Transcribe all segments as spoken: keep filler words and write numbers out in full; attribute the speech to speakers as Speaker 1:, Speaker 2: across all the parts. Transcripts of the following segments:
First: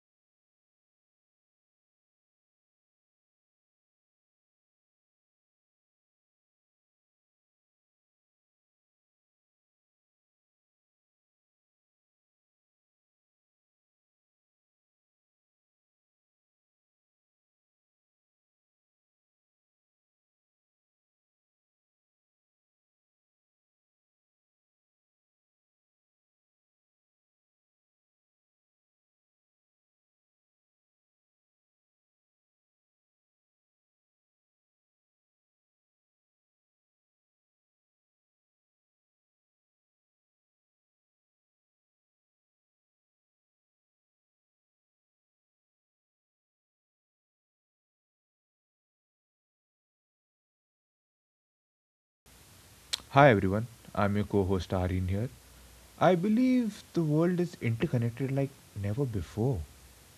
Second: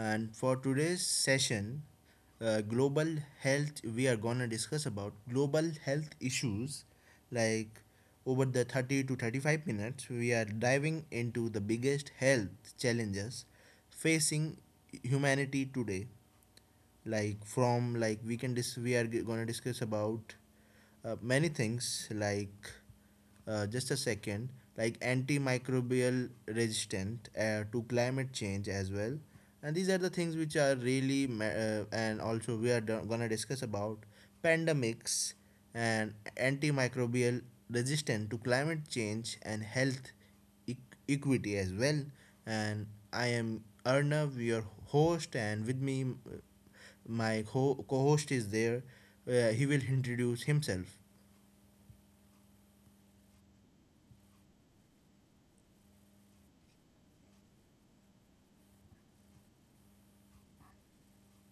Speaker 1: And for today's session, uh, global health, we are gonna discuss about global health issues. Like over the thirty to thirty-five minutes, we are diving into the biggest health challenges facing humanity today, like from like we can dis- we are gonna discuss about uh, many things, like uh, just a second, like antimicrobial resistant, uh, to climate change as well, and these are the things which are really ma- uh, and also we are gonna discuss about pandemics and antimicrobial resistant to climate change and health eq- equity as well. And I am Arnav, your host, and with me, m- my co host is there. Uh, he will introduce himself.
Speaker 2: Hi everyone, I'm your co host Arin here. I believe the world is interconnected like never before.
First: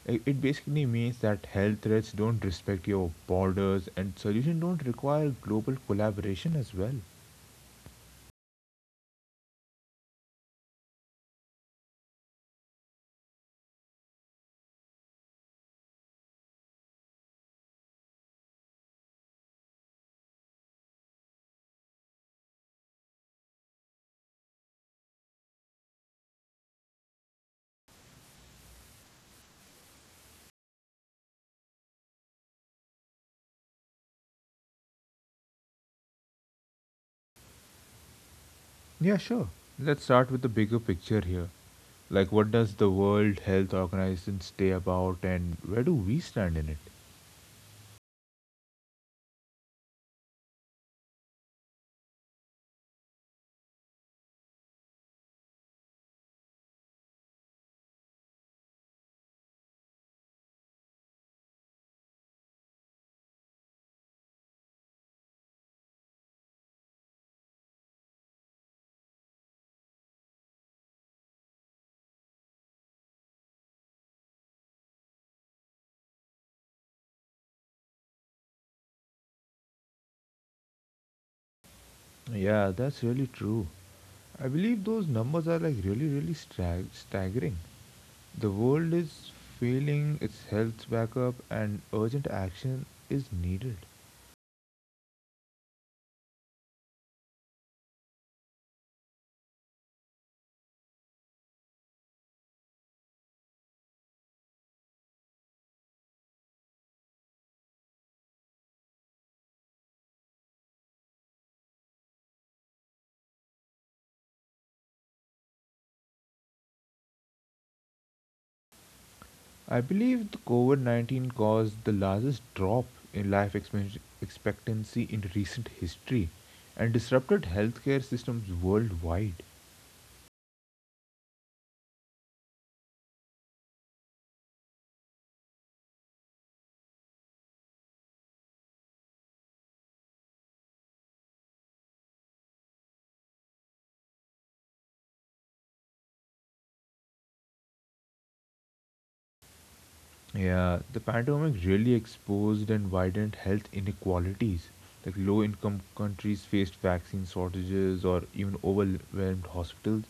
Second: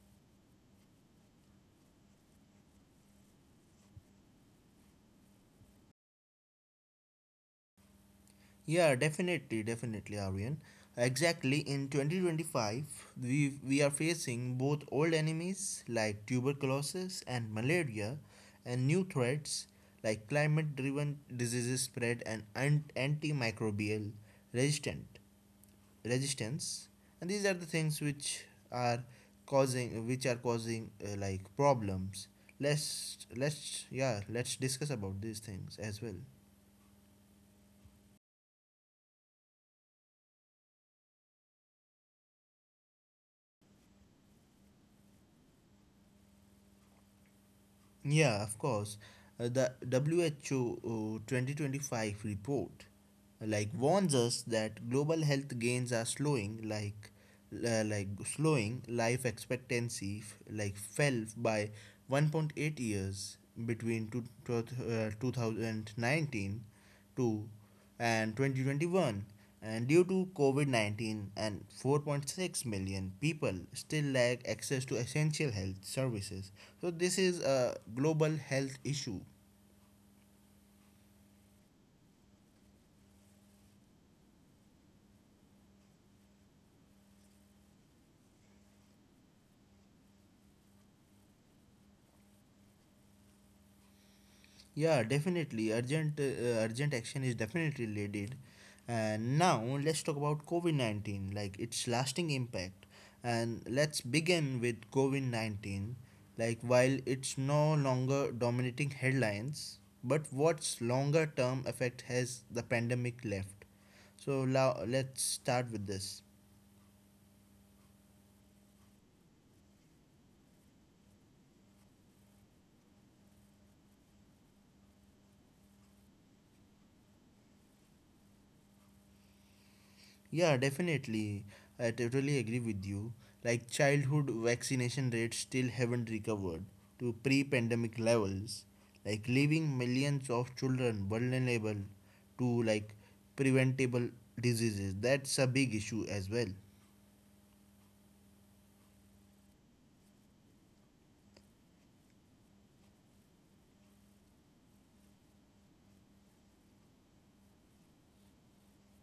Speaker 2: I- It basically means that health threats don't respect your borders and solutions don't require global collaboration as well.
Speaker 1: Yeah, definitely, definitely, Aryan. Exactly, in twenty twenty-five, we, we are facing both old enemies like tuberculosis and malaria, and new threats like climate driven diseases spread and antimicrobial resistant resistance, and these are the things which are causing which are causing uh, like problems. Let's let's, yeah, let's discuss about these things as well.
Speaker 2: Yeah, sure. Let's start with the bigger picture here. Like, what does the World Health Organization stay about and where do we stand in it?
Speaker 1: Yeah, of course. Uh, the W H O, uh, twenty twenty-five report, uh, like warns us that global health gains are slowing, like uh, like slowing life expectancy, f- like fell by one point eight years between two, two, uh, two thousand nineteen to and twenty twenty-one, and due to covid nineteen, and four point six million people still lack access to essential health services. So this is a global health issue.
Speaker 2: Yeah, that's really true. I believe those numbers are like really, really stag- staggering. The world is feeling its health back up and urgent action is needed.
Speaker 1: Yeah, definitely. Urgent, uh, urgent action is definitely needed. And now let's talk about COVID nineteen, like its lasting impact. And let's begin with COVID nineteen. Like, while it's no longer dominating headlines, but what's longer term effect has the pandemic left? So now let's start with this.
Speaker 2: I believe the COVID nineteen caused the largest drop in life expe- expectancy in recent history and disrupted healthcare systems worldwide.
Speaker 1: Yeah, definitely. I totally agree with you. Like childhood vaccination rates still haven't recovered to pre-pandemic levels, like leaving millions of children vulnerable to like preventable diseases. That's a big issue as well.
Speaker 2: Yeah, the pandemic really exposed and widened health inequalities. Like low income countries faced vaccine shortages or even overwhelmed hospitals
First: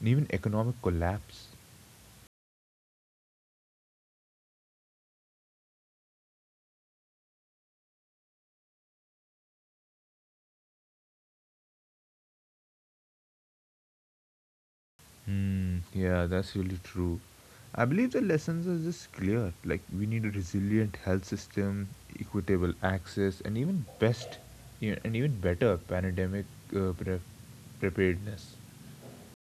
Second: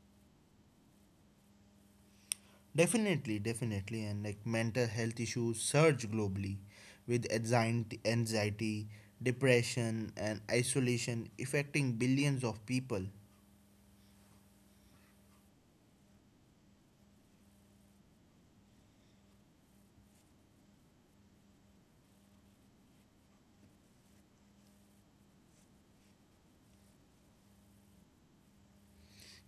Speaker 2: and even economic collapse.
Speaker 1: Definitely, definitely, and like mental health issues surge globally with anxiety, anxiety, depression, and isolation affecting billions of people.
Speaker 2: Hmm. Yeah, that's really true. I believe the lessons are just clear. Like we need a resilient health system, equitable access, and even best, e- and even better pandemic uh, pre- preparedness.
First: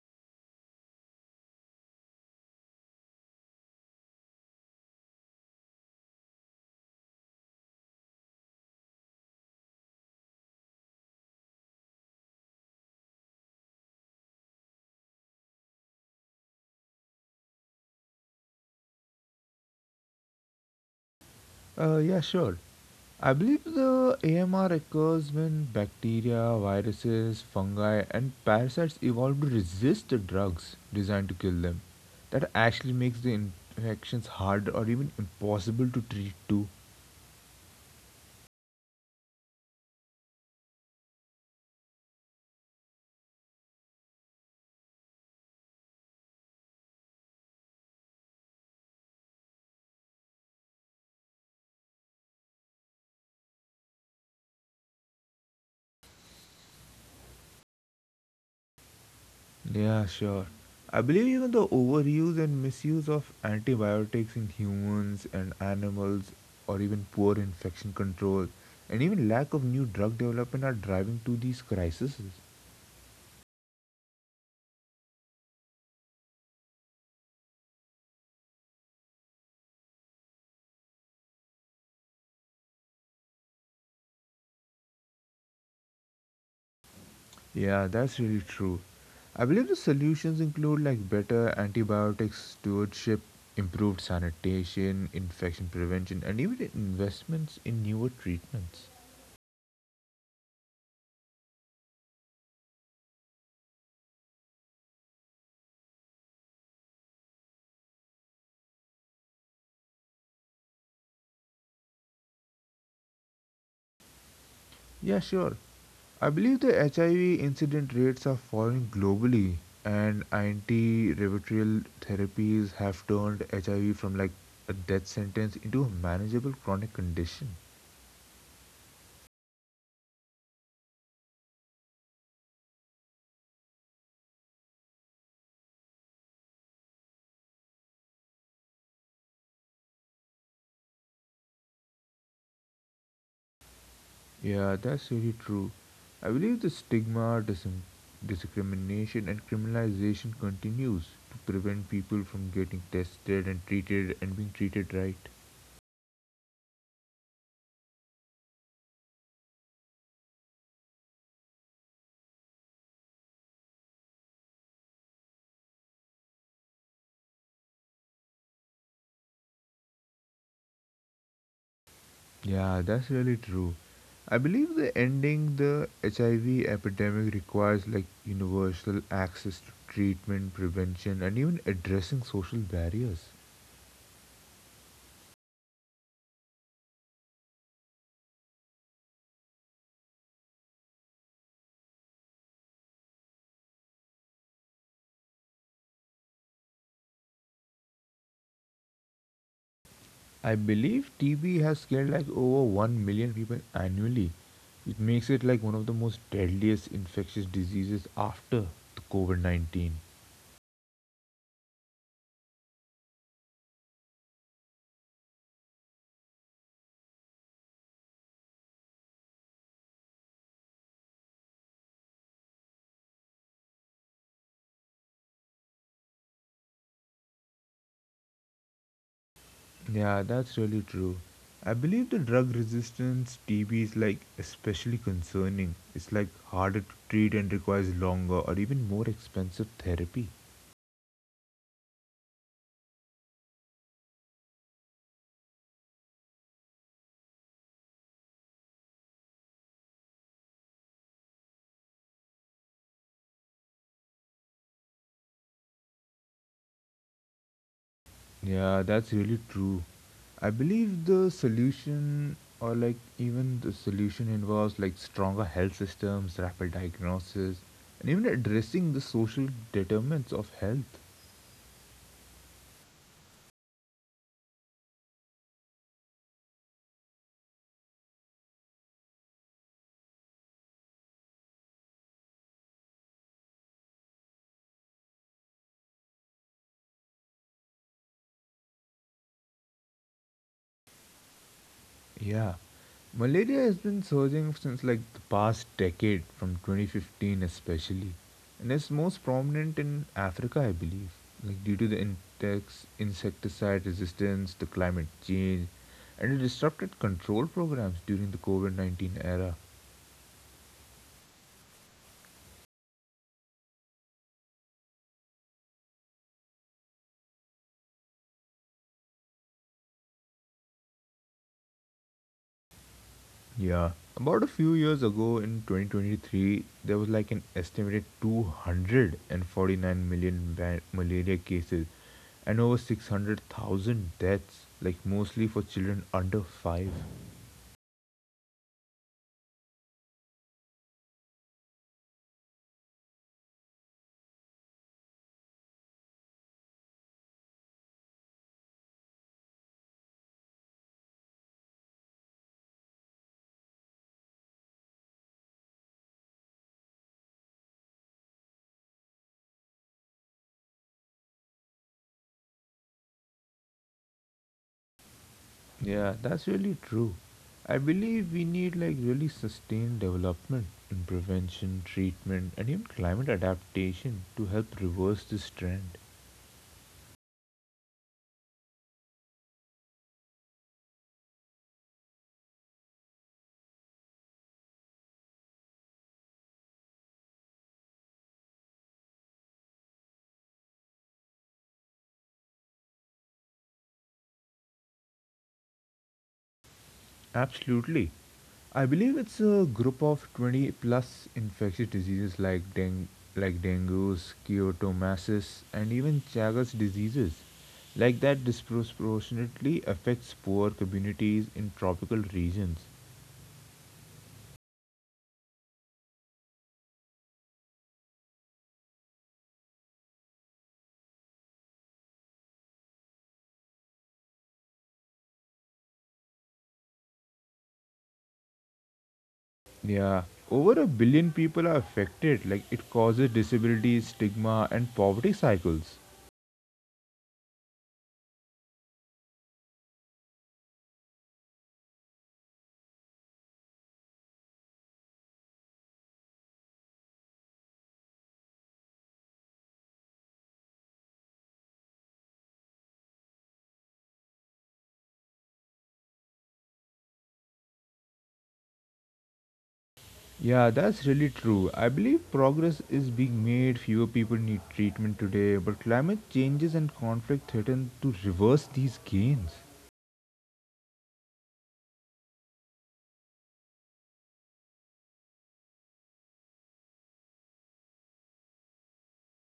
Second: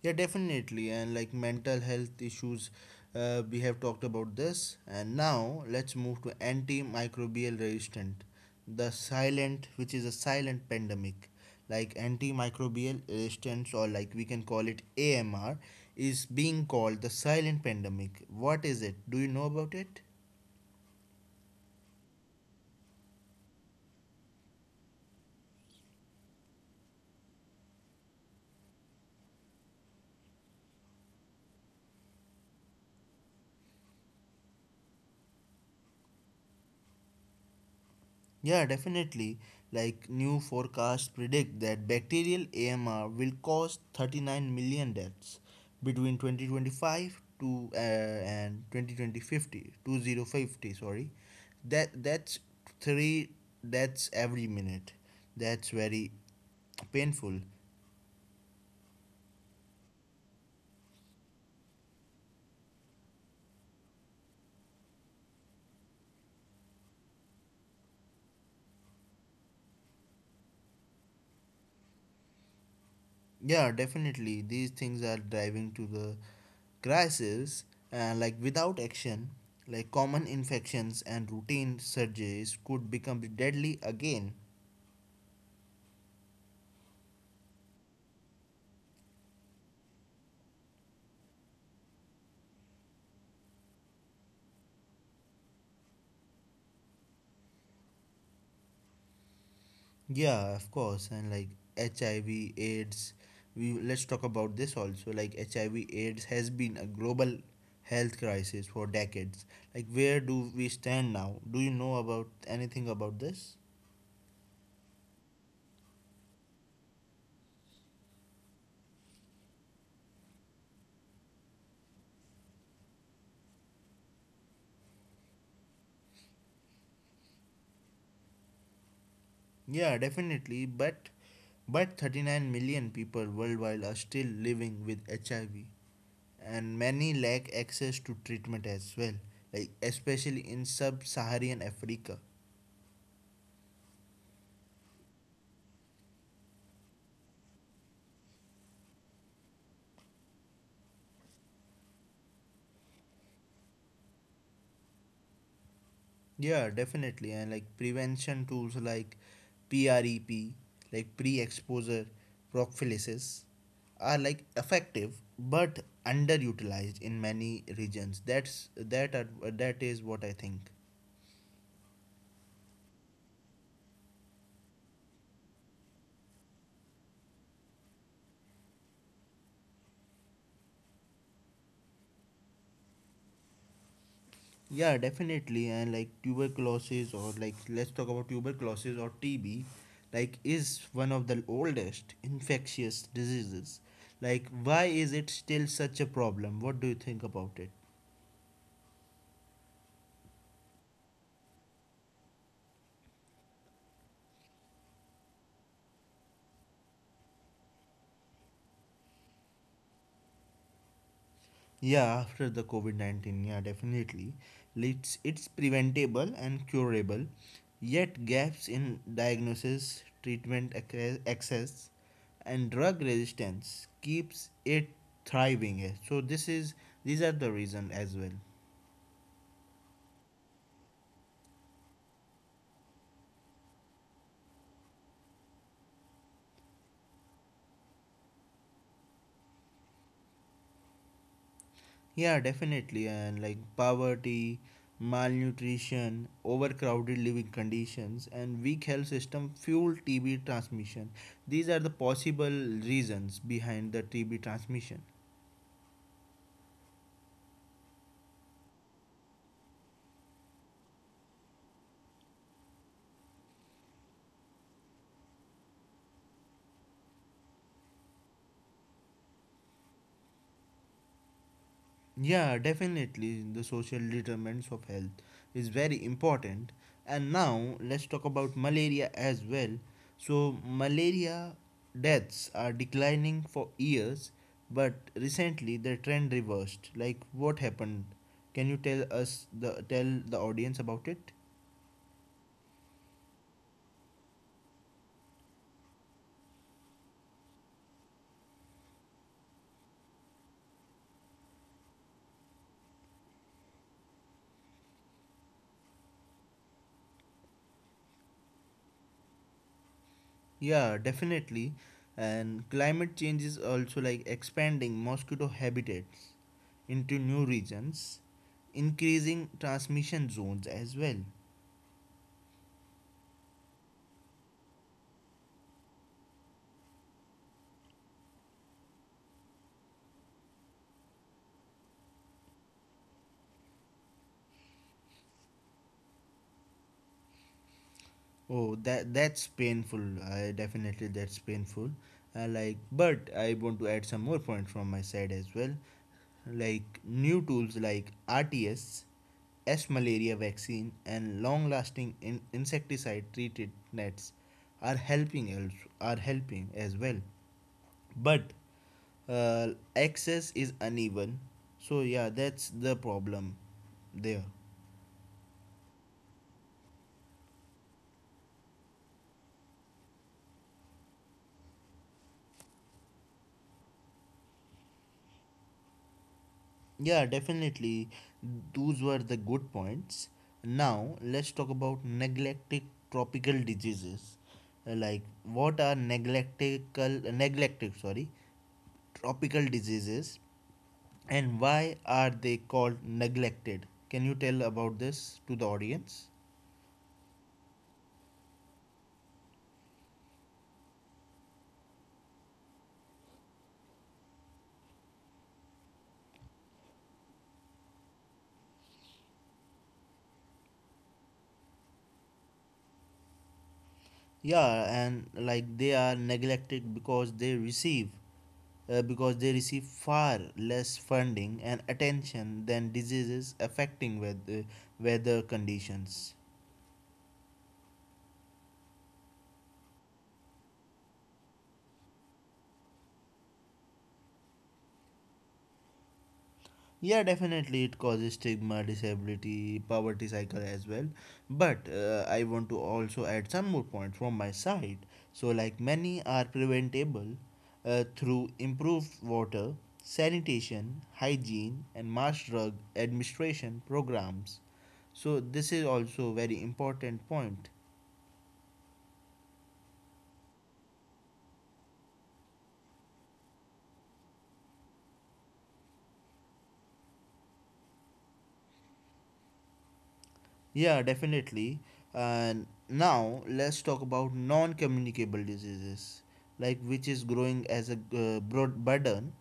Speaker 1: Yeah, definitely. And like mental health issues, uh, we have talked about this. And now let's move to antimicrobial resistant, the silent, which is a silent pandemic. Like antimicrobial resistance, or like we can call it A M R, is being called the silent pandemic. What is it? Do you know about it?
Speaker 2: Uh, yeah, sure. I believe the A M R occurs when bacteria, viruses, fungi, and parasites evolve to resist the drugs designed to kill them. That actually makes the infections harder or even impossible to treat too.
Speaker 1: Yeah, definitely. Like new forecasts predict that bacterial A M R will cause thirty-nine million deaths between twenty twenty-five to uh, and twenty fifty, twenty fifty, sorry, that that's three deaths every minute. That's very painful.
Speaker 2: Yeah, sure. I believe even the overuse and misuse of antibiotics in humans and animals, or even poor infection control, and even lack of new drug development are driving to these crises.
Speaker 1: Yeah, definitely. These things are driving to the crisis, and like without action, like common infections and routine surgeries could become deadly again.
Speaker 2: Yeah, that's really true. I believe the solutions include like better antibiotic stewardship, improved sanitation, infection prevention, and even investments in newer treatments.
Speaker 1: Yeah, of course, and like H I V, AIDS. We let's talk about this also. Like H I V, AIDS has been a global health crisis for decades. Like, where do we stand now? Do you know about anything about this?
Speaker 2: Yeah, sure. I believe the H I V incident rates are falling globally, and antiretroviral therapies have turned H I V from like a death sentence into a manageable chronic condition.
Speaker 1: Yeah, definitely. But but thirty-nine million people worldwide are still living with H I V, and many lack access to treatment as well. Like especially in sub-Saharan Africa.
Speaker 2: Yeah, that's really true. I believe the stigma, dis- discrimination, and criminalization continues to prevent people from getting tested and treated and being treated right.
Speaker 1: Yeah, definitely. And like prevention tools like PREP, like pre-exposure prophylaxis, are like effective but underutilized in many regions. That's that are, that is what I think.
Speaker 2: Yeah, that's really true. I believe the ending the H I V epidemic requires like universal access to treatment, prevention, and even addressing social barriers.
Speaker 1: Yeah, definitely. And like tuberculosis, or like let's talk about tuberculosis or T B, like is one of the oldest infectious diseases. Like, why is it still such a problem? What do you think about it?
Speaker 2: I believe T B has killed like over one million people annually. It makes it like one of the most deadliest infectious diseases after the COVID nineteen.
Speaker 1: Yeah, after the COVID nineteen, yeah, definitely. It's, it's preventable and curable, yet, gaps in diagnosis, treatment acce- access, and drug resistance keeps it thriving. eh. So, this is these are the reason as well.
Speaker 2: Yeah, that's really true. I believe the drug resistance T B is like especially concerning. It's like harder to treat and requires longer or even more expensive therapy.
Speaker 1: Yeah, definitely. And like poverty, malnutrition, overcrowded living conditions, and weak health system fuel T B transmission. These are the possible reasons behind the T B transmission.
Speaker 2: Yeah, that's really true. I believe the solution or like even the solution involves like stronger health systems, rapid diagnosis, and even addressing the social determinants of health.
Speaker 1: Yeah, definitely. The social determinants of health is very important. And now let's talk about malaria as well. So, malaria deaths are declining for years, but recently the trend reversed. Like, what happened? Can you tell us the tell the audience about it?
Speaker 2: Yeah. Malaria has been surging since like the past decade from twenty fifteen especially. And it's most prominent in Africa, I believe. Like due to the insects, insecticide resistance, the climate change, and the disrupted control programs during the COVID nineteen era.
Speaker 1: Yeah, definitely. And climate change is also like expanding mosquito habitats into new regions, increasing transmission zones as well.
Speaker 2: Yeah, about a few years ago in twenty twenty-three, there was like an estimated two hundred forty-nine million ba- malaria cases and over six hundred thousand deaths, like mostly for children under five.
Speaker 1: Oh, that that's painful. I definitely That's painful. Uh, like, but I want to add some more points from my side as well. Like new tools like R T S, S S malaria vaccine, and long-lasting in- insecticide-treated nets are helping als- are helping as well, but uh, access is uneven, so yeah, that's the problem there.
Speaker 2: Yeah, that's really true. I believe we need like really sustained development in prevention, treatment, and even climate adaptation to help reverse this trend.
Speaker 1: Yeah, definitely, those were the good points. Now let's talk about neglected tropical diseases. Uh, like, what are neglectical neglected sorry tropical diseases, and why are they called neglected? Can you tell about this to the audience?
Speaker 2: Absolutely. I believe it's a group of twenty plus infectious diseases like deng- like dengue, schistosomiasis, and even Chagas diseases like that disproportionately affects poor communities in tropical regions.
Speaker 1: Yeah, and like they are neglected because they receive uh, because they receive far less funding and attention than diseases affecting weather, weather conditions.
Speaker 2: Yeah, over a billion people are affected. Like it causes disabilities, stigma, and poverty cycles.
Speaker 1: Yeah, definitely, it causes stigma, disability, poverty cycle as well. But uh, I want to also add some more points from my side. So, like many are preventable uh, through improved water, sanitation, hygiene, and mass drug administration programs. So this is also very important point.
Speaker 2: Yeah, that's really true. I believe progress is being made, fewer people need treatment today, but climate changes and conflict threaten to reverse these gains.
Speaker 1: Yeah, definitely. And now let's talk about non-communicable diseases, like which is growing as a uh, broad burden.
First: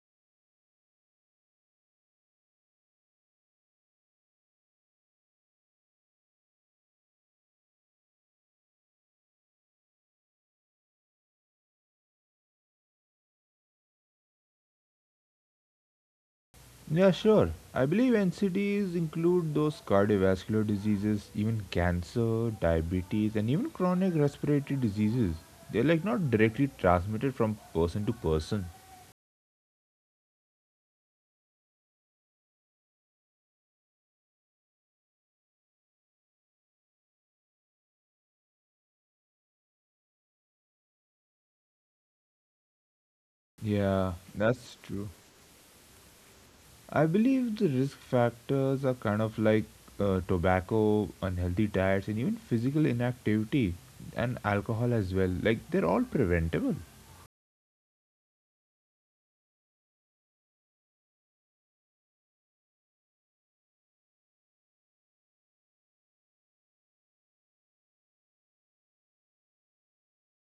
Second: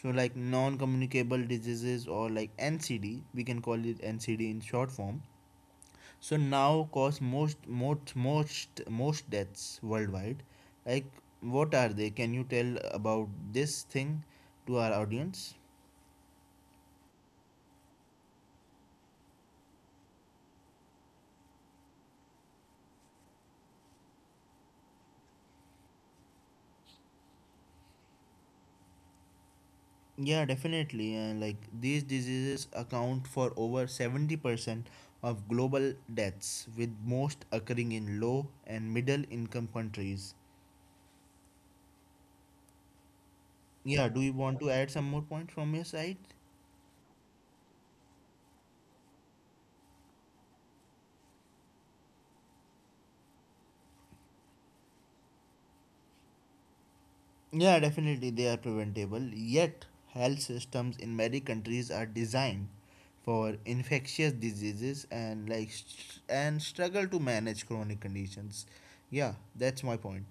Speaker 1: So, like non-communicable diseases, or like N C D, we can call it N C D in short form. So now cause most most most most deaths worldwide. Like, what are they? Can you tell about this thing to our audience?
Speaker 2: Yeah, sure. I believe N C Ds include those cardiovascular diseases, even cancer, diabetes, and even chronic respiratory diseases. They're like not directly transmitted from person to person.
Speaker 1: Yeah, definitely. And like these diseases account for over seventy percent of global deaths, with most occurring in low and middle income countries.
Speaker 2: Yeah,
Speaker 1: Yeah, do you want
Speaker 2: that's
Speaker 1: to add
Speaker 2: true.
Speaker 1: some more points from your side?
Speaker 2: I believe the risk factors are kind of like uh, tobacco, unhealthy diets, and even physical inactivity and alcohol as well. Like they're all preventable.
Speaker 1: Yeah, definitely, they are preventable. Yet, health systems in many countries are designed for infectious diseases and like str- and struggle to manage chronic conditions. Yeah, that's my point.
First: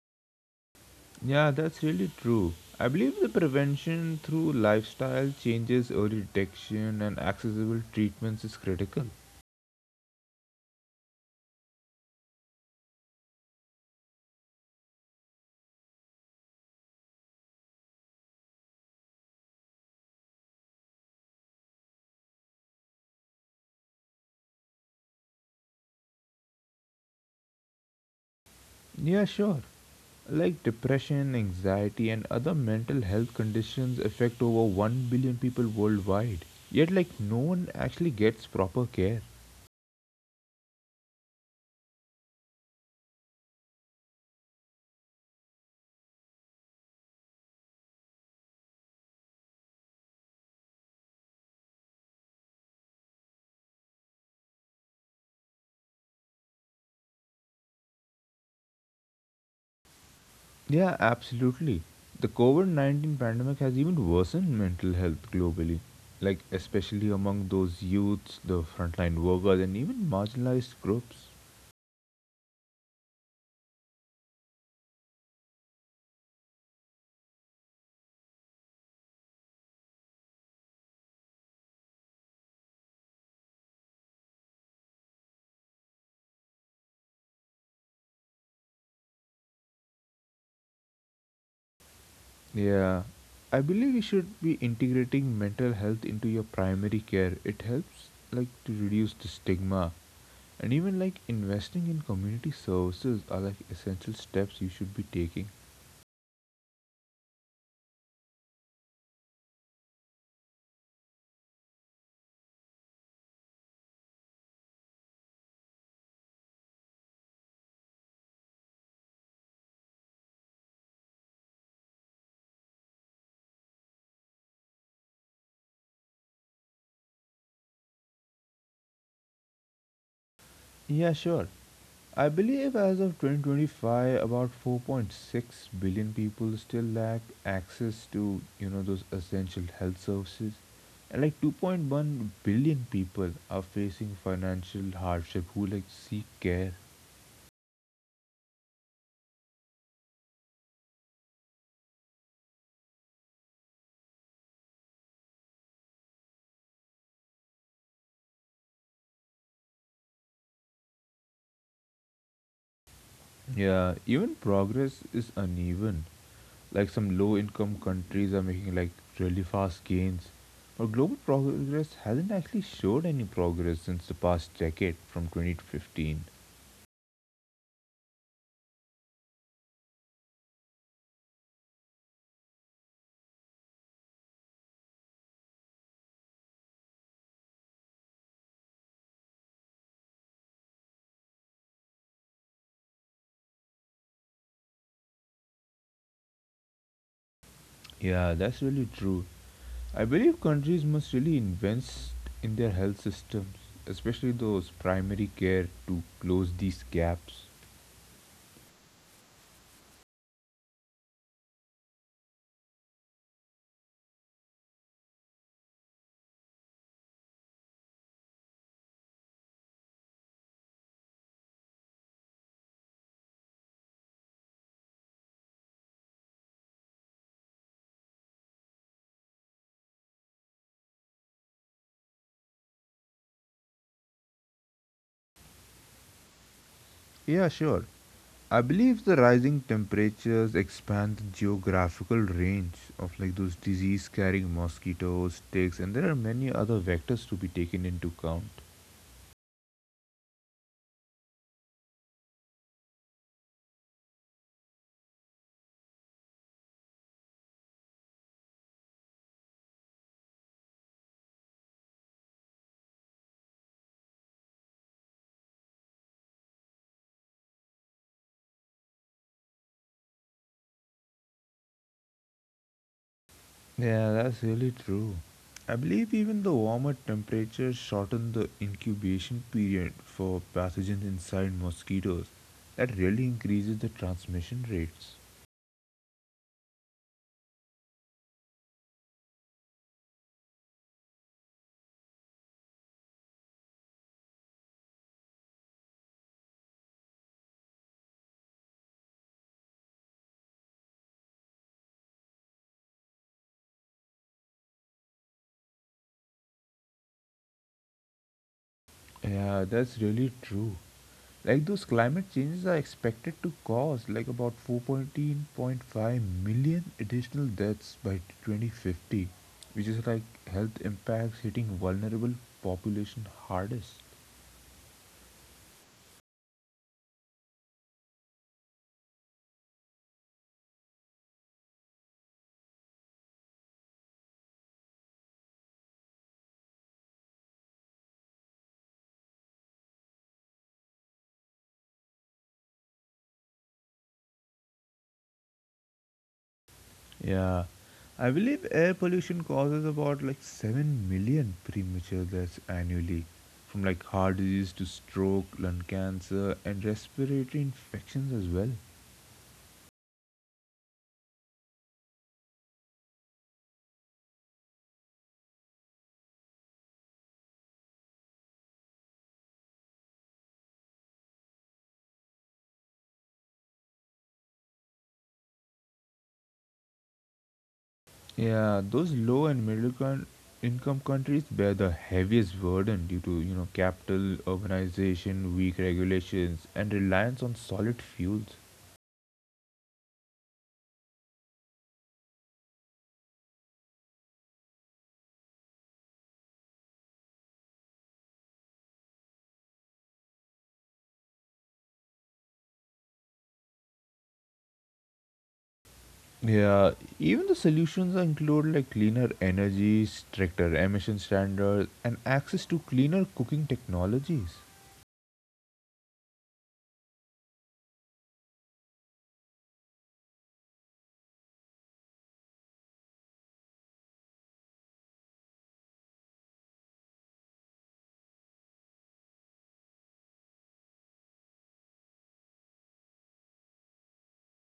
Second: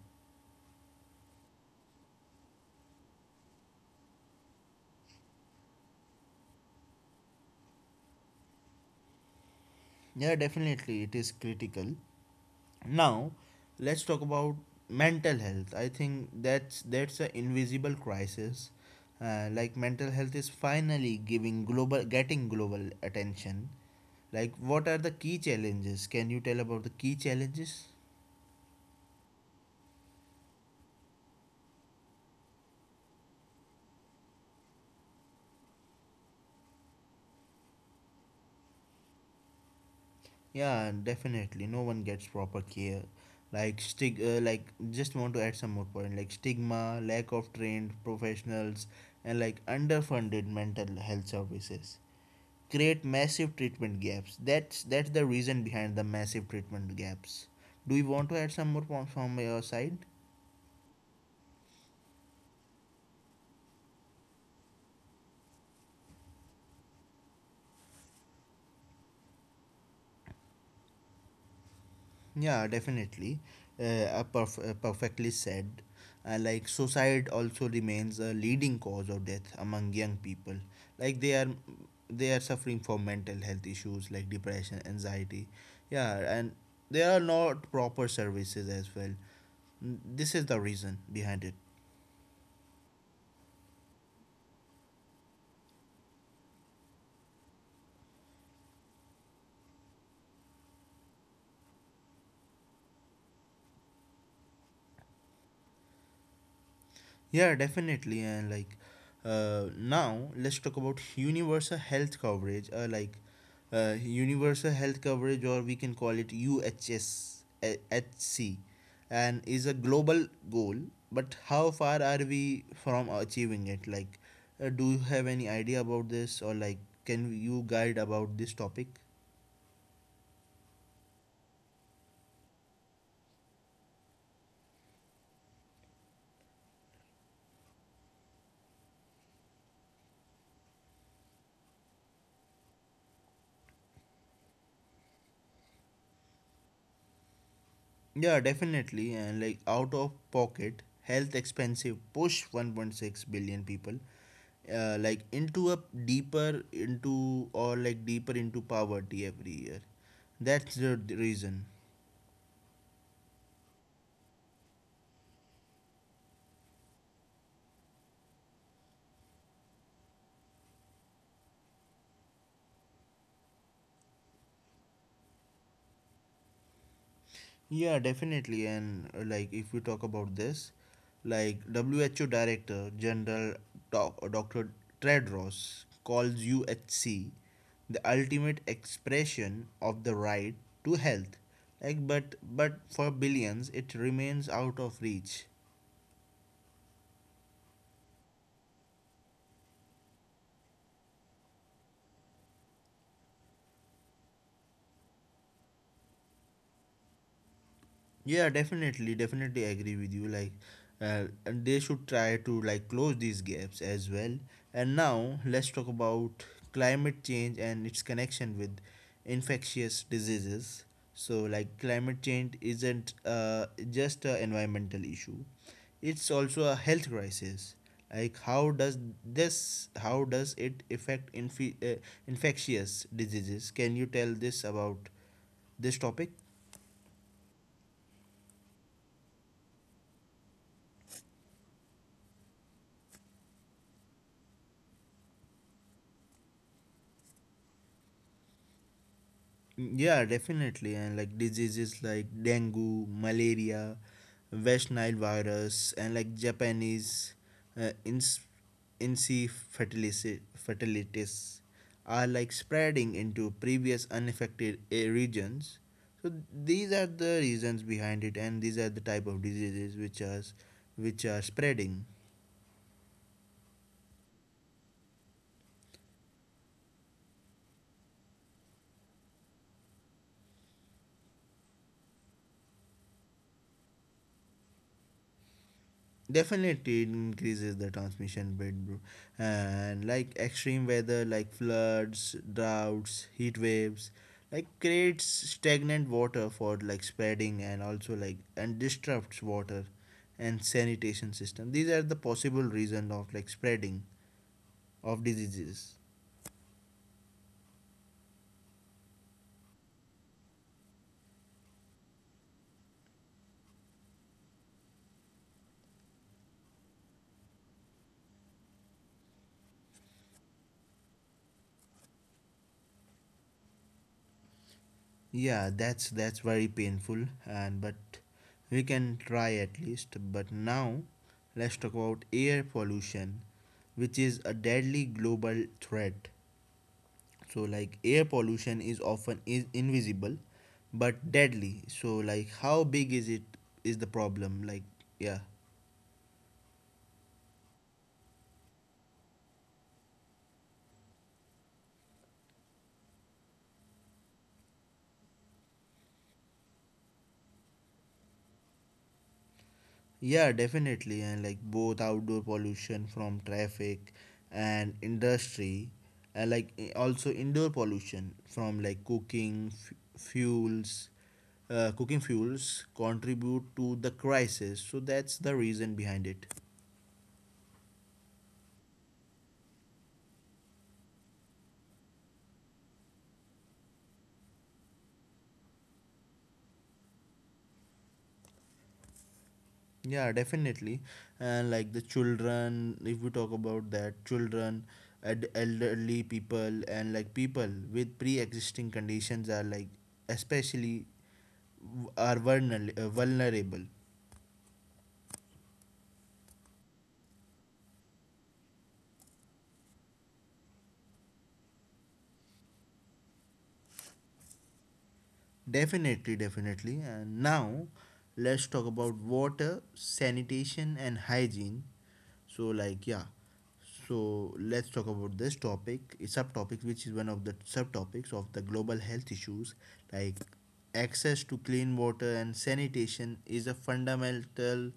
Speaker 2: Yeah, that's really true. I believe the prevention through lifestyle changes, early detection, and accessible treatments is critical.
Speaker 1: Yeah, definitely, it is critical. Now let's talk about mental health. I think that's that's an invisible crisis. Uh, like mental health is finally giving global getting global attention. Like, what are the key challenges? Can you tell about the key challenges?
Speaker 2: Yeah, sure. Like depression, anxiety, and other mental health conditions affect over one billion people worldwide. Yet, like, no one actually gets proper care.
Speaker 1: Yeah, definitely, no one gets proper care. Like, stig uh, like, just want to add some more point, like stigma, lack of trained professionals, and like underfunded mental health services create massive treatment gaps. That's that's the reason behind the massive treatment gaps. Do you want to add some more points from your side?
Speaker 2: Yeah, absolutely. The COVID nineteen pandemic has even worsened mental health globally, like especially among those youths, the frontline workers, and even marginalized groups.
Speaker 1: Yeah, definitely. Uh, a perf- uh, perfectly said. Uh, like suicide also remains a leading cause of death among young people. Like they are they are suffering from mental health issues like depression, anxiety. Yeah, and there are not proper services as well. This is the reason behind it.
Speaker 2: Yeah, I believe you should be integrating mental health into your primary care. It helps like to reduce the stigma and even like investing in community services are like essential steps you should be taking.
Speaker 1: Yeah, definitely. And like uh, now, let's talk about universal health coverage. Uh, like uh, universal health coverage, or we can call it U H S H C, and is a global goal. But how far are we from achieving it? Like, uh, do you have any idea about this, or like, can you guide about this topic?
Speaker 2: Yeah, sure. I believe as of twenty twenty-five, about four point six billion people still lack access to you know those essential health services, and like two point one billion people are facing financial hardship who like seek care.
Speaker 1: Yeah, definitely. And like out of pocket, health expensive push one point six billion people uh, like into a deeper into or like deeper into poverty every year. That's the d- reason.
Speaker 2: Yeah, even progress is uneven. Like some low-income countries are making like really fast gains, but global progress hasn't actually showed any progress since the past decade from twenty fifteen.
Speaker 1: Yeah, definitely. And uh, like, if we talk about this, like W H O Director General Doc, Doctor Tedros calls U H C the ultimate expression of the right to health. Like, but but for billions, it remains out of reach.
Speaker 2: Yeah, that's really true. I believe countries must really invest in their health systems, especially those primary care, to close these gaps.
Speaker 1: Yeah, definitely, definitely agree with you. Like, uh, and they should try to like close these gaps as well. And now let's talk about climate change and its connection with infectious diseases. So, like, climate change isn't uh, just an environmental issue; it's also a health crisis. Like, how does this? How does it affect inf- uh, infectious diseases? Can you tell this about this topic?
Speaker 2: Yeah, sure. I believe the rising temperatures expand the geographical range of like those disease carrying mosquitoes, ticks, and there are many other vectors to be taken into account.
Speaker 1: Yeah, definitely. And like diseases like dengue, malaria, West Nile virus, and like Japanese uh, ins- encephalitis fatalities are like spreading into previous unaffected uh, regions. So these are the reasons behind it, and these are the type of diseases which are which are spreading.
Speaker 2: Yeah, that's really true. I believe even the warmer temperatures shorten the incubation period for pathogens inside mosquitoes. That really increases the transmission rates.
Speaker 1: Definitely, it increases the transmission rate, bro. And like extreme weather, like floods, droughts, heat waves, like creates stagnant water for like spreading, and also like and disrupts water and sanitation system. These are the possible reason of like spreading of diseases.
Speaker 2: Yeah, that's really true. Like those climate changes are expected to cause like about four point five million additional deaths by twenty fifty, which is like health impacts hitting vulnerable population hardest.
Speaker 1: Yeah, that's that's very painful, and but we can try at least. But now let's talk about air pollution, which is a deadly global threat. So, like air pollution is often is invisible but deadly. So, like how big is it is the problem? Like, yeah.
Speaker 2: Yeah, I believe air pollution causes about like seven million premature deaths annually from like heart disease to stroke, lung cancer, and respiratory infections as well.
Speaker 1: Yeah, definitely. And like both outdoor pollution from traffic and industry, and like i- also indoor pollution from like cooking f- fuels, uh, cooking fuels contribute to the crisis. So that's the reason behind it.
Speaker 2: Yeah, those low and middle con- income countries bear the heaviest burden due to, you know, capital, urbanization, weak regulations, and reliance on solid fuels.
Speaker 1: Yeah, definitely. And like the children, if we talk about that, children, ed- elderly people, and like people with pre-existing conditions are like especially w- are vulnerable, uh, vulnerable.
Speaker 2: Yeah, even the solutions include like cleaner energy, stricter emission standards, and access to cleaner cooking technologies.
Speaker 1: Definitely, definitely. And now let's talk about water, sanitation, and hygiene. So, like, yeah. So, let's talk about this topic, a subtopic, which is one of the subtopics of the global health issues. Like, access to clean water and sanitation is a fundamental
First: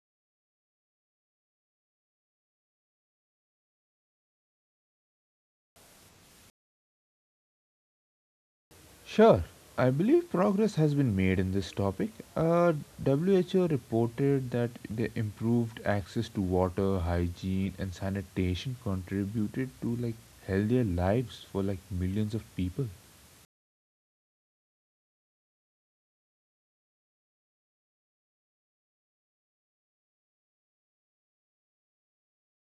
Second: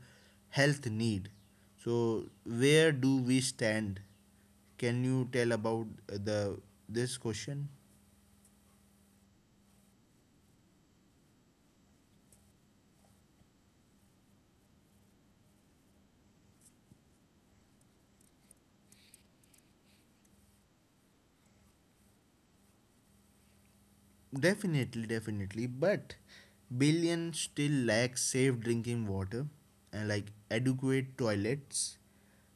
Speaker 1: health need. So, where do we stand? Can you tell about uh, the this question?
Speaker 2: Sure. I believe progress has been made in this topic. Uh, W H O reported that the improved access to water, hygiene, and sanitation contributed to like healthier lives for like millions of people.
Speaker 1: Definitely, definitely. But billions still lack safe drinking water and like adequate toilets,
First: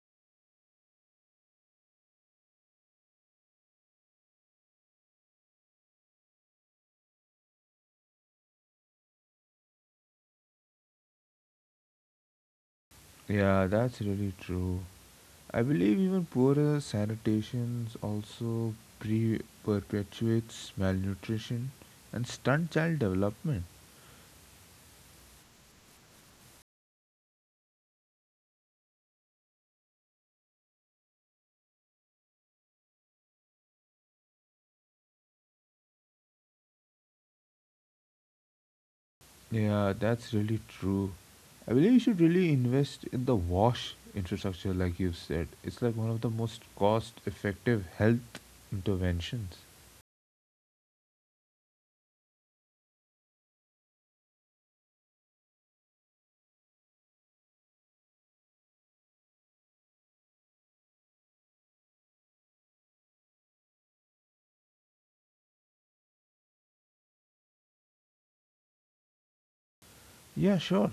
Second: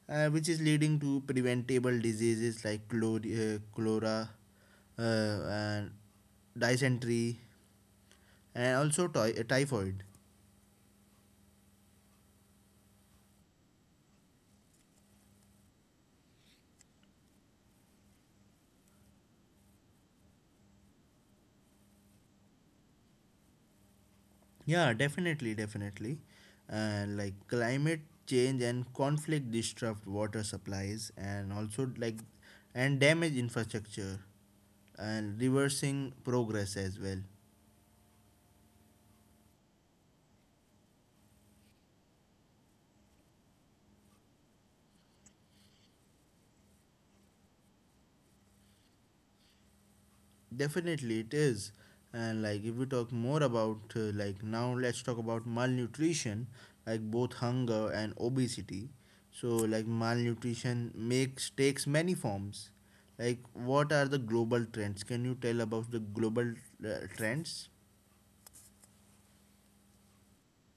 Speaker 1: uh, which is leading to preventable diseases like chlor- uh, chlora, uh, and dysentery and also ty- typhoid.
Speaker 2: Yeah, that's really true. I believe even poorer sanitation also pre- perpetuates malnutrition and stunt child development.
Speaker 1: Yeah, definitely, definitely. And like climate change and conflict disrupt water supplies, and also like and damage infrastructure and reversing progress as well.
Speaker 2: Yeah, that's really true. I believe you should really invest in the wash infrastructure, like you've said. It's like one of the most cost effective health interventions.
Speaker 1: Definitely it is. And like if we talk more about uh, like now let's talk about malnutrition, like both hunger and obesity. So like malnutrition makes takes many forms. Like what are the global trends? Can you tell about the global uh, trends?
Speaker 2: Yeah, sure.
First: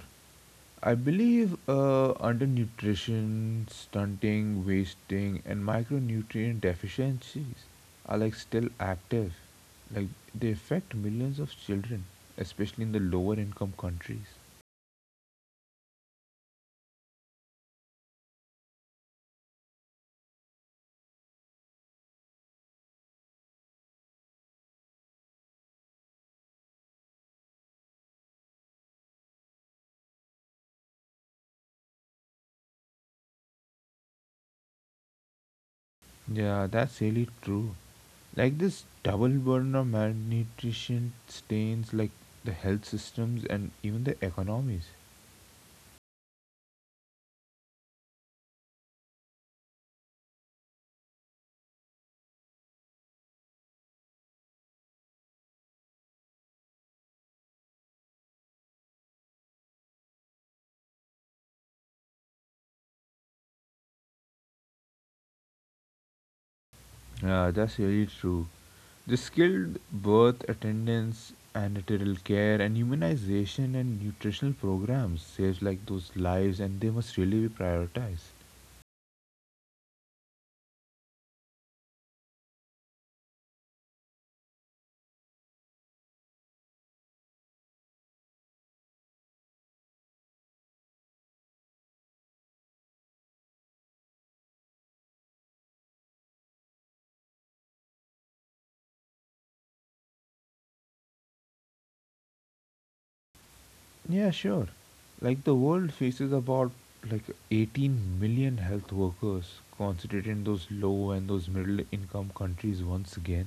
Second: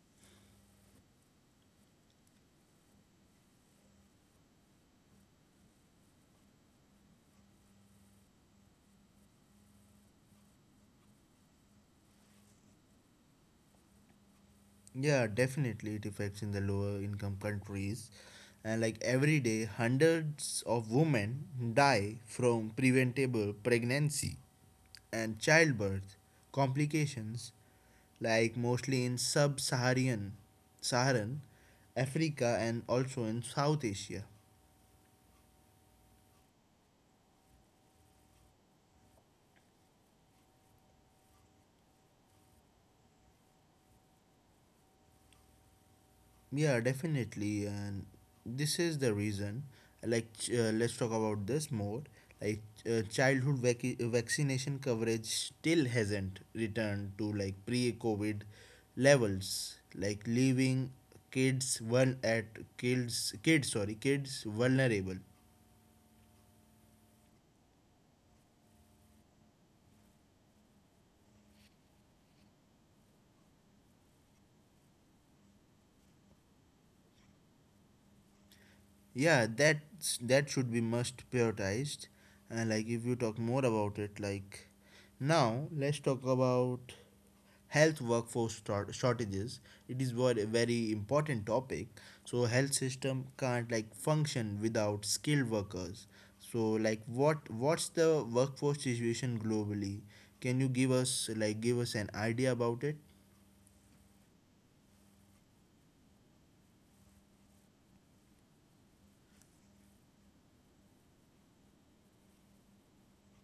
Speaker 2: I believe uh, undernutrition, stunting, wasting, and micronutrient deficiencies are like still active. Like they affect millions of children, especially in the lower income countries.
Speaker 1: Yeah, definitely it affects in the lower income countries. And like every day hundreds of women die from preventable pregnancy and childbirth complications, like mostly in sub-saharan saharan africa and also in south asia.
Speaker 2: Yeah, that's really true. Like this double burden of malnutrition stains like the health systems and even the economies.
Speaker 1: Yeah, definitely. And this is the reason, like uh, let's talk about this more. Like uh, childhood vac- vaccination coverage still hasn't returned to like pre-covid levels, like leaving kids one at kids kids sorry kids, vulnerable.
Speaker 2: Yeah, that's really true. The skilled birth attendance and natal care and humanization and nutritional programs saves like those lives and they must really be prioritized.
Speaker 1: Yeah, that's that should be must prioritized. And like if you talk more about it, like now let's talk about health workforce short- shortages. It is what a very important topic. So health system can't like function without skilled workers. So like what what's the workforce situation globally? Can you give us like give us an idea about it?
Speaker 2: Yeah, sure. Like the world faces about like eighteen million health workers concentrated in those low and those middle income countries once again.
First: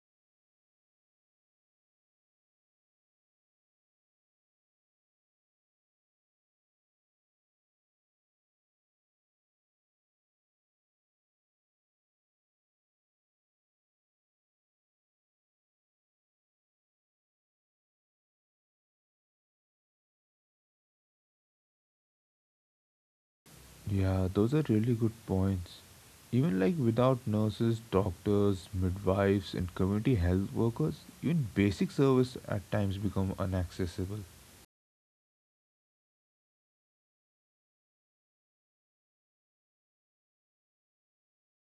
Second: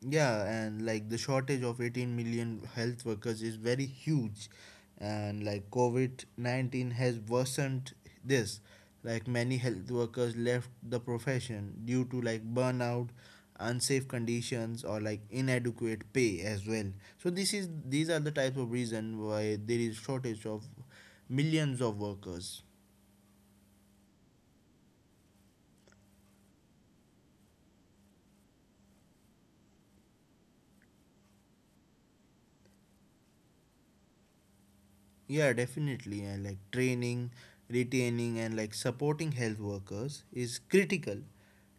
Speaker 1: Yeah, and like the shortage of eighteen million health workers is very huge, and like COVID nineteen has worsened this. Like many health workers left the profession due to like burnout, unsafe conditions, or like inadequate pay as well. So this is These are the types of reason why there is shortage of millions of workers.
Speaker 2: Yeah, those are really good points. Even like without nurses, doctors, midwives and community health workers, even basic service at times become inaccessible.
Speaker 1: Yeah, definitely. And like training, retaining, and like supporting health workers is critical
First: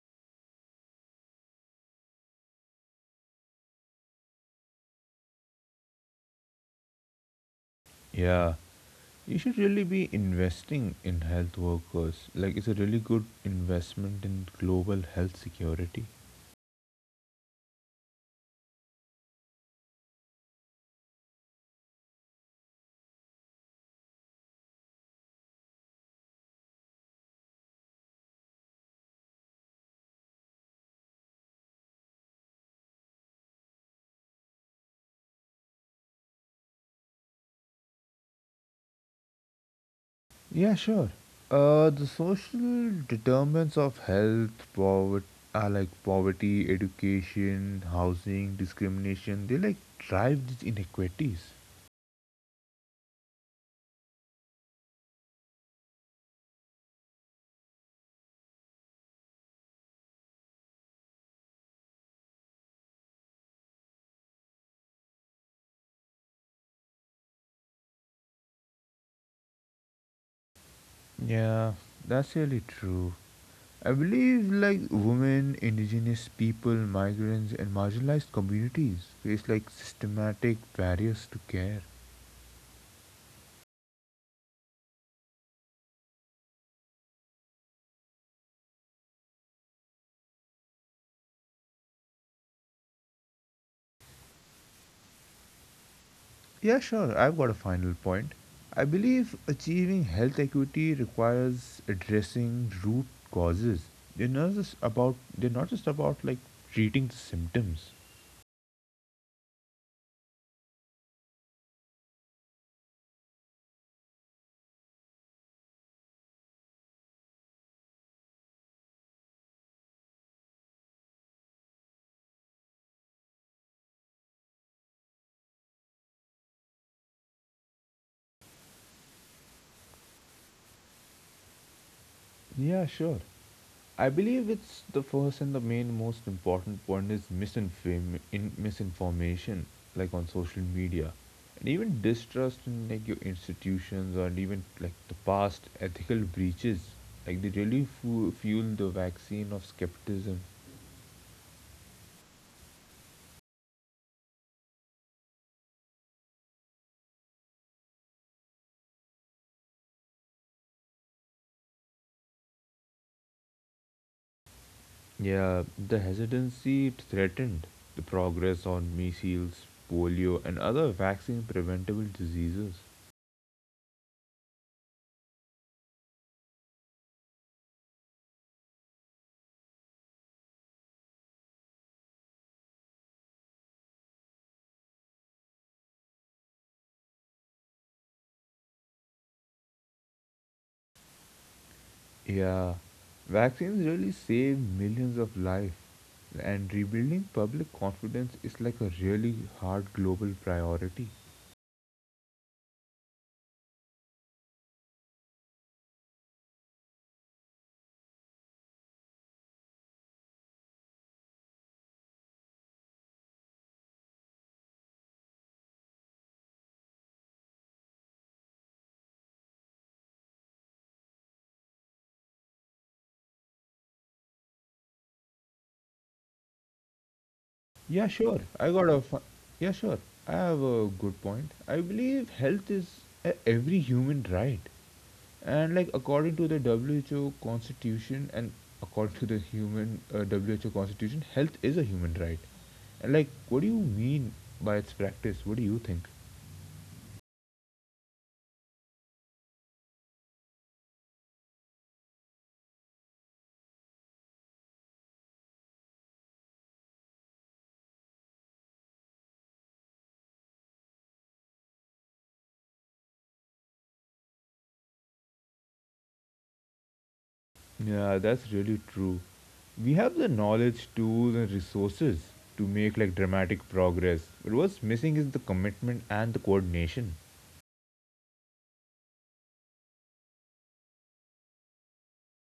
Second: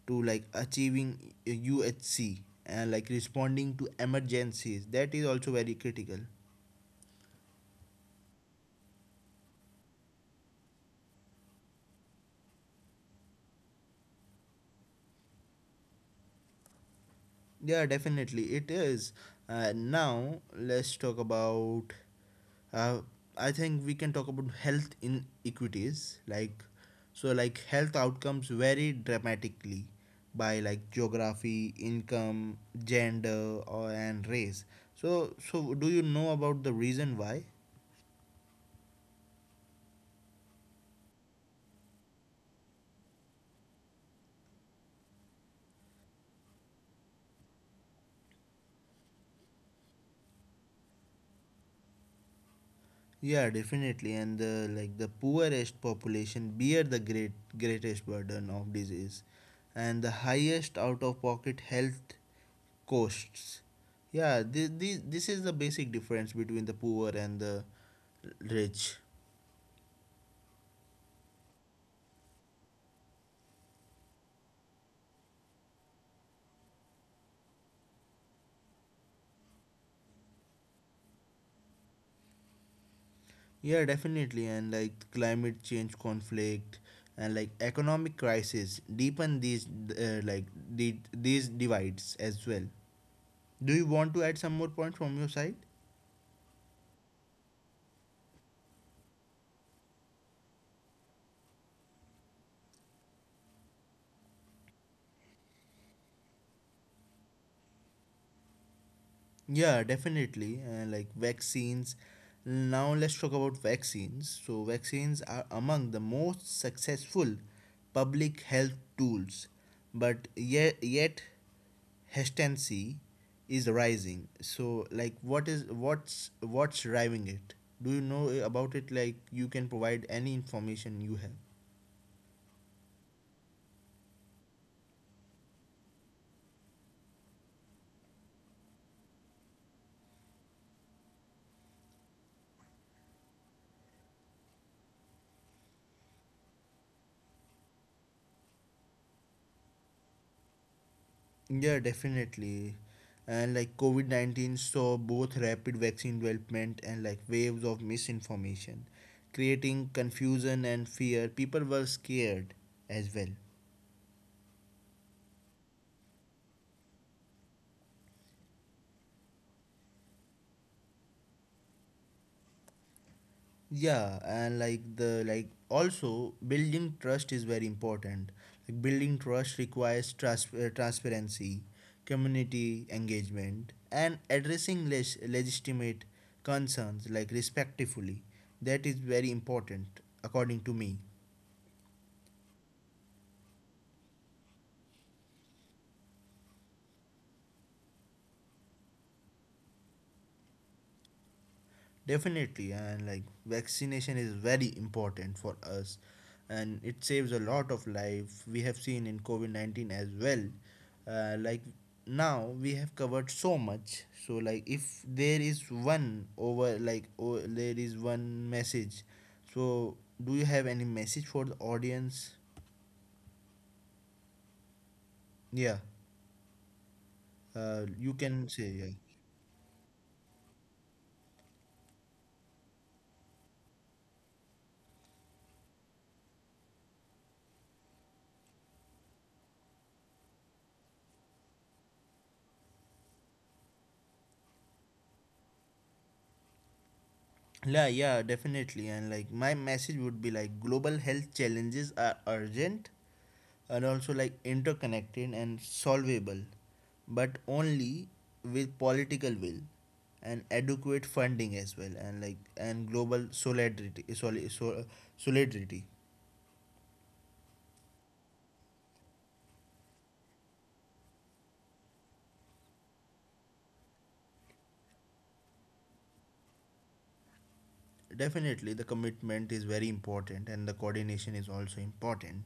Speaker 1: to like achieving U H C and like responding to emergencies. That is also very critical.
Speaker 2: Yeah, you should really be investing in health workers. Like, it's a really good investment in global health security.
Speaker 1: Yeah, definitely it is. Uh, now let's talk about. Uh, I think we can talk about health inequities, like so, like health outcomes vary dramatically by like geography, income, gender, or and race. So, so do you know about the reason why?
Speaker 2: Yeah, sure. Uh, the social determinants of health, poverty, are like poverty, education, housing, discrimination. They like drive these inequities.
Speaker 1: Yeah, definitely. And the, like the poorest population bear the great greatest burden of disease and the highest out of pocket health costs. Yeah, this, this, this is the basic difference between the poor and the rich.
Speaker 2: Yeah, that's really true. I believe like women, indigenous people, migrants, and marginalized communities face like systematic barriers to care.
Speaker 1: Yeah, definitely. And like climate change, conflict, and like economic crisis deepen these uh, like the, these divides as well. Do you want to add some more points from your side?
Speaker 2: Yeah, sure. I've got a final point. I believe achieving health equity requires addressing root causes. They're not just about they're not just about like treating the symptoms.
Speaker 1: Yeah, definitely. Uh, like vaccines. Now let's talk about vaccines. So vaccines are among the most successful public health tools, but yet yet hesitancy is rising. So like what is what's what's driving it? Do you know about it? Like you can provide any information you have.
Speaker 2: Yeah, sure. I believe it's the first and the main most important point is misinform- in misinformation, like on social media, and even distrust in like your institutions or even like the past ethical breaches. Like they really fu- fuel the vaccine of skepticism.
Speaker 1: Yeah, definitely. And like COVID nineteen saw both rapid vaccine development and like waves of misinformation, creating confusion and fear. People were scared as well.
Speaker 2: Yeah, the hesitancy threatened the progress on measles, polio, and other vaccine preventable diseases.
Speaker 1: Yeah, and like the like also building trust is very important. Like building trust requires trans- uh, transparency, community engagement, and addressing leg- legitimate concerns like respectfully. That is very important according to me.
Speaker 2: Yeah, vaccines really save millions of lives, and rebuilding public confidence is like a really hard global priority.
Speaker 1: Definitely, and like vaccination is very important for us, and it saves a lot of life. We have seen in COVID nineteen as well. Uh, like now we have covered so much. So like if there is one over like oh, there is one message. So do you have any message for the audience? Yeah, uh,
Speaker 2: Yeah,
Speaker 1: you
Speaker 2: sure.
Speaker 1: can say
Speaker 2: I
Speaker 1: yeah.
Speaker 2: got a. Fu- yeah, sure. I have a good point. I believe health is a- every human right. And like according to the W H O constitution and according to the human uh, W H O constitution, health is a human right. And like, what do you mean by its practice? What do you think?
Speaker 1: Yeah, yeah, definitely. And like my message would be like global health challenges are urgent, are also like interconnected and solvable, but only with political will and adequate funding as well, and like and global solidarity, soli- sol- solidarity.
Speaker 2: Yeah, that's really true. We have the knowledge, tools, and resources to make like dramatic progress. But what's missing is the commitment and the coordination.
Speaker 1: Definitely the commitment is very important and the coordination is also important.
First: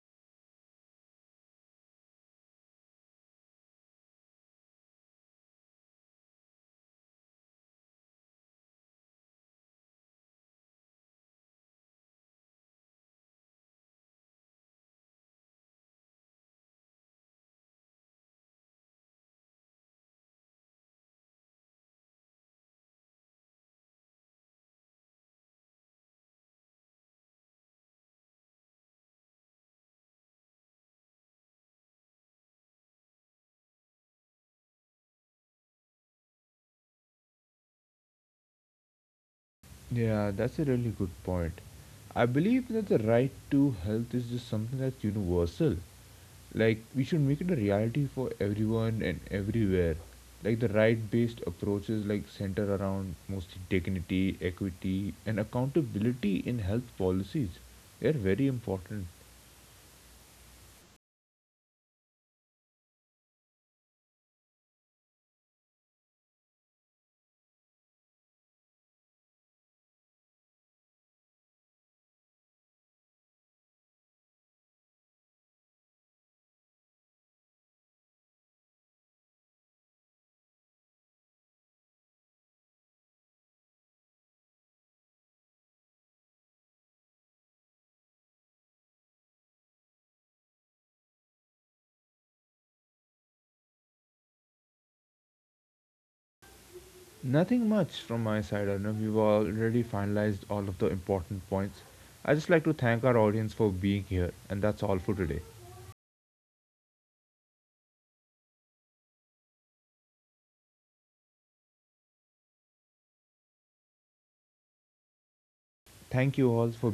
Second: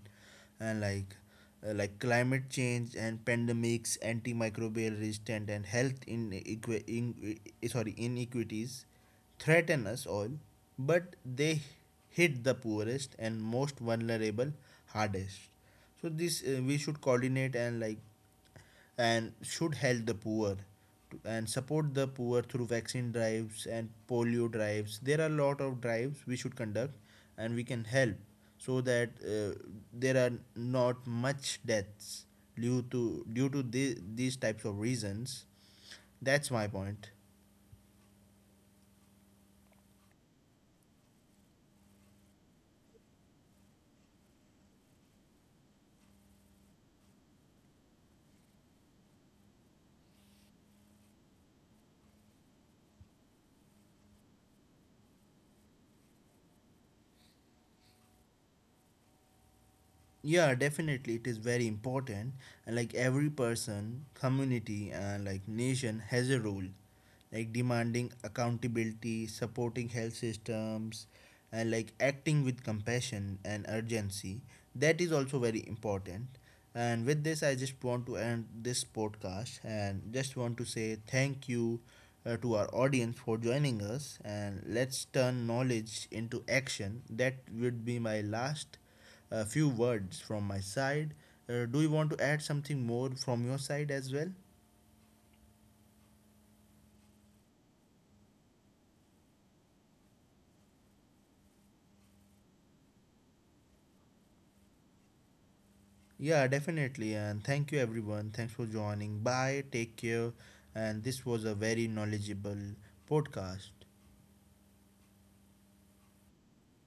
Speaker 1: And like uh, like climate change and pandemics, antimicrobial resistant, and health in, in eh, sorry inequities threaten us all, but they hit the poorest and most vulnerable hardest. So this uh, we should coordinate, and like and should help the poor and support the poor through vaccine drives and polio drives. There are a lot of drives we should conduct and we can help, so that uh, there are not much deaths due to due to the, these types of reasons. That's my point.
Speaker 2: Yeah, that's a really good point. I believe that the right to health is just something that's universal. Like, we should make it a reality for everyone and everywhere. Like, the right based approaches, like, center around mostly dignity, equity, and accountability in health policies. They're very important.
Speaker 1: Yeah, definitely it is very important. And like every person, community, and like nation has a role, like demanding accountability, supporting health systems, and like acting with compassion and urgency. That is also very important. And with this I just want to end this podcast and just want to say thank you uh, to our audience for joining us, and let's turn knowledge into action. That would be my last a few words from my side. Uh, do you want to add something more from your side as well?
Speaker 2: Nothing much from my side, Arnab. We have already finalized all of the important points. I just like to thank our audience for being here, and that's all for today.
Speaker 1: Yeah, definitely. And thank you, everyone. Thanks for joining. Bye. Take care. And this was a very knowledgeable podcast.
Speaker 2: Thank you all for